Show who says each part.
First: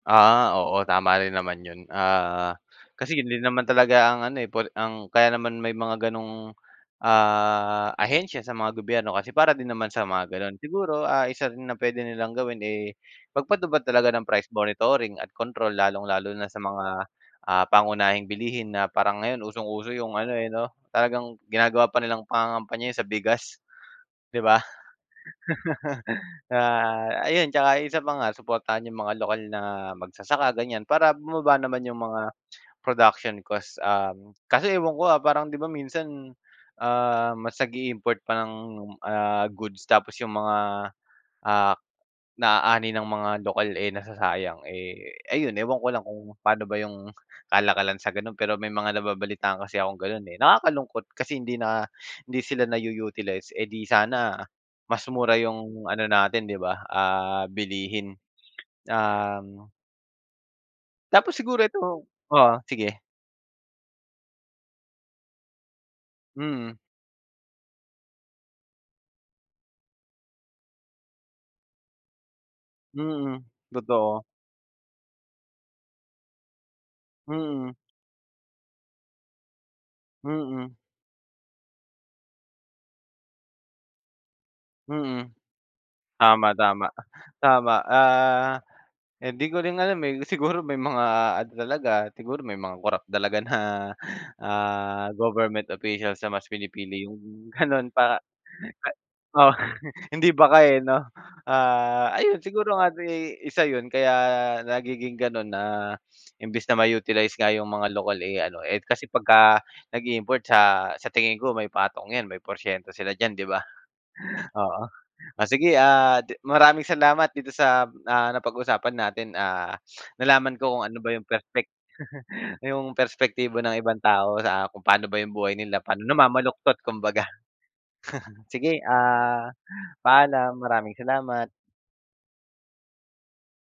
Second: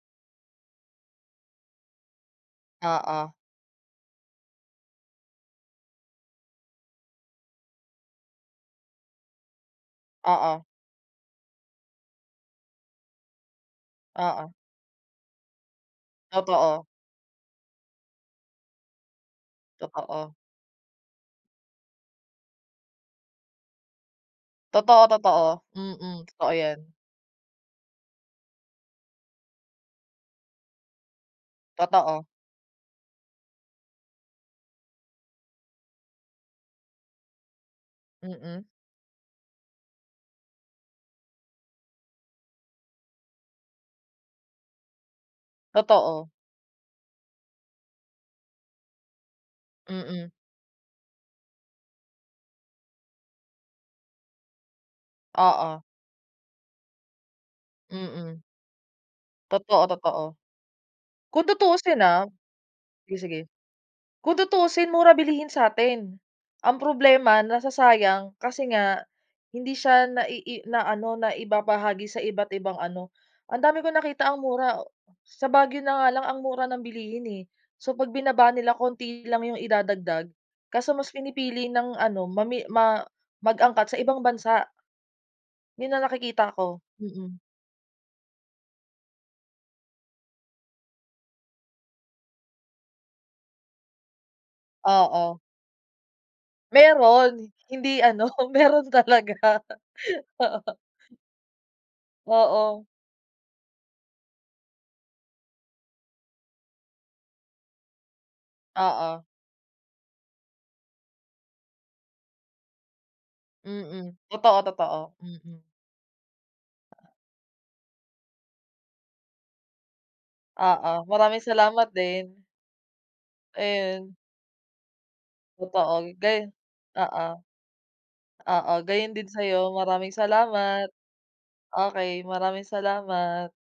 Speaker 1: Ah, oo tama rin naman yun ah, kasi yun
Speaker 2: Oo.
Speaker 1: din naman talaga ang ano eh, por ang kaya naman may mga ganong, ah, ahensya sa mga gobyerno kasi para din naman sa mga ganon
Speaker 2: Oo.
Speaker 1: siguro ah, isa rin na pwede nilang gawin eh, mag-patupad talaga ng price
Speaker 2: Oo.
Speaker 1: monitoring at control lalong-lalo na sa
Speaker 2: Totoo.
Speaker 1: mga, ah, pangunahing bilihin na parang ngayon usong-uso yung ano
Speaker 2: Totoo.
Speaker 1: eh, no, talagang ginagawa pa nilang pangangampanya yun sa bigas, 'di ba?
Speaker 2: Totoo totoo, mm totoo yan.
Speaker 1: Kaya ayun tsaka isa pa nga, suportahan yung mga lokal na mag-sasaka ganyan para bumaba naman yung
Speaker 2: Totoo.
Speaker 1: mga, production cost um, kasi ewan ko ah, parang 'di ba minsan, ah, mas nag-iimport pa ng
Speaker 2: Mm.
Speaker 1: ah, goods tapos yung mga, ah, na-aani ng mga lokal eh, nasasayang eh, ayun ewan ko lang
Speaker 2: Totoo.
Speaker 1: kung paano ba yung kalakalan sa ganon pero may mga nababalitaan kasi akong ganon
Speaker 2: Mm.
Speaker 1: eh, nakaka-lungkot kasi hindi na hindi sila na u utilize eh, di sana, mas mura
Speaker 2: Oo.
Speaker 1: yung ano natin di ba ah, bilihin,
Speaker 2: Mm.
Speaker 1: um
Speaker 2: Totoo, totoo.
Speaker 1: Tapos
Speaker 2: Kung
Speaker 1: siguro
Speaker 2: tutusin
Speaker 1: eto
Speaker 2: ah
Speaker 1: oo, sige.
Speaker 2: sige, sige. Kung tutusin mura bilihin satin.
Speaker 1: Mm.
Speaker 2: Ang problema, nasasayang kasi nga, hindi siya na ii na ano na ibabahagi sa iba't ibang ano,
Speaker 1: Mm,
Speaker 2: ang dami ko
Speaker 1: totoo.
Speaker 2: nakita ang mura sa Baguio na nga lang ang mura ng bilihin eh,
Speaker 1: Mm.
Speaker 2: so pag binaba nila konti lang yung idadagdag,
Speaker 1: Mm.
Speaker 2: kaso mas pinipili ng ano, mami ma mag-angkat sa ibang bansa.
Speaker 1: Mm,
Speaker 2: Yun ang nakikita ko,
Speaker 1: tama-tama
Speaker 2: mm.
Speaker 1: tama ah, hindi ko rin alam eh, siguro may mga ano talaga, siguro may mga corrupt talaga na ah,
Speaker 2: Oo.
Speaker 1: government officials na mas pinipili yung
Speaker 2: Meron,
Speaker 1: ganon
Speaker 2: hindi
Speaker 1: para
Speaker 2: ano, meron
Speaker 1: Oh,
Speaker 2: talaga.
Speaker 1: hindi baka
Speaker 2: Oo.
Speaker 1: eh no? Ah, ayun siguro
Speaker 2: Oo.
Speaker 1: ano eh, isa yun kaya nagiging ganon na imbes na ma utilize nga yung mga local eh, ano eh, kasi
Speaker 2: Oo.
Speaker 1: pagka nag-iimport sa sa tingin ko may patong 'yan, may porsyento sila diyan 'di ba?
Speaker 2: Mm, totoo,
Speaker 1: Oo
Speaker 2: totoo,
Speaker 1: o
Speaker 2: mm.
Speaker 1: sige ah, maraming salamat dito sa ah, napag-usapan natin ah, nalaman ko kung
Speaker 2: Oo
Speaker 1: ano ba yung
Speaker 2: maraming
Speaker 1: perpek
Speaker 2: salamat din.
Speaker 1: yung perspektibo ng ibang
Speaker 2: Ayon.
Speaker 1: tao sa kung paano ba yung buhay nila paano
Speaker 2: Totoo gayon
Speaker 1: namamaluktot kumbaga.
Speaker 2: oo.
Speaker 1: Sige
Speaker 2: Oo gayon din
Speaker 1: ah,
Speaker 2: sayo, maraming
Speaker 1: paalam
Speaker 2: salamat.
Speaker 1: maraming salamat.
Speaker 2: Okey maraming salamat.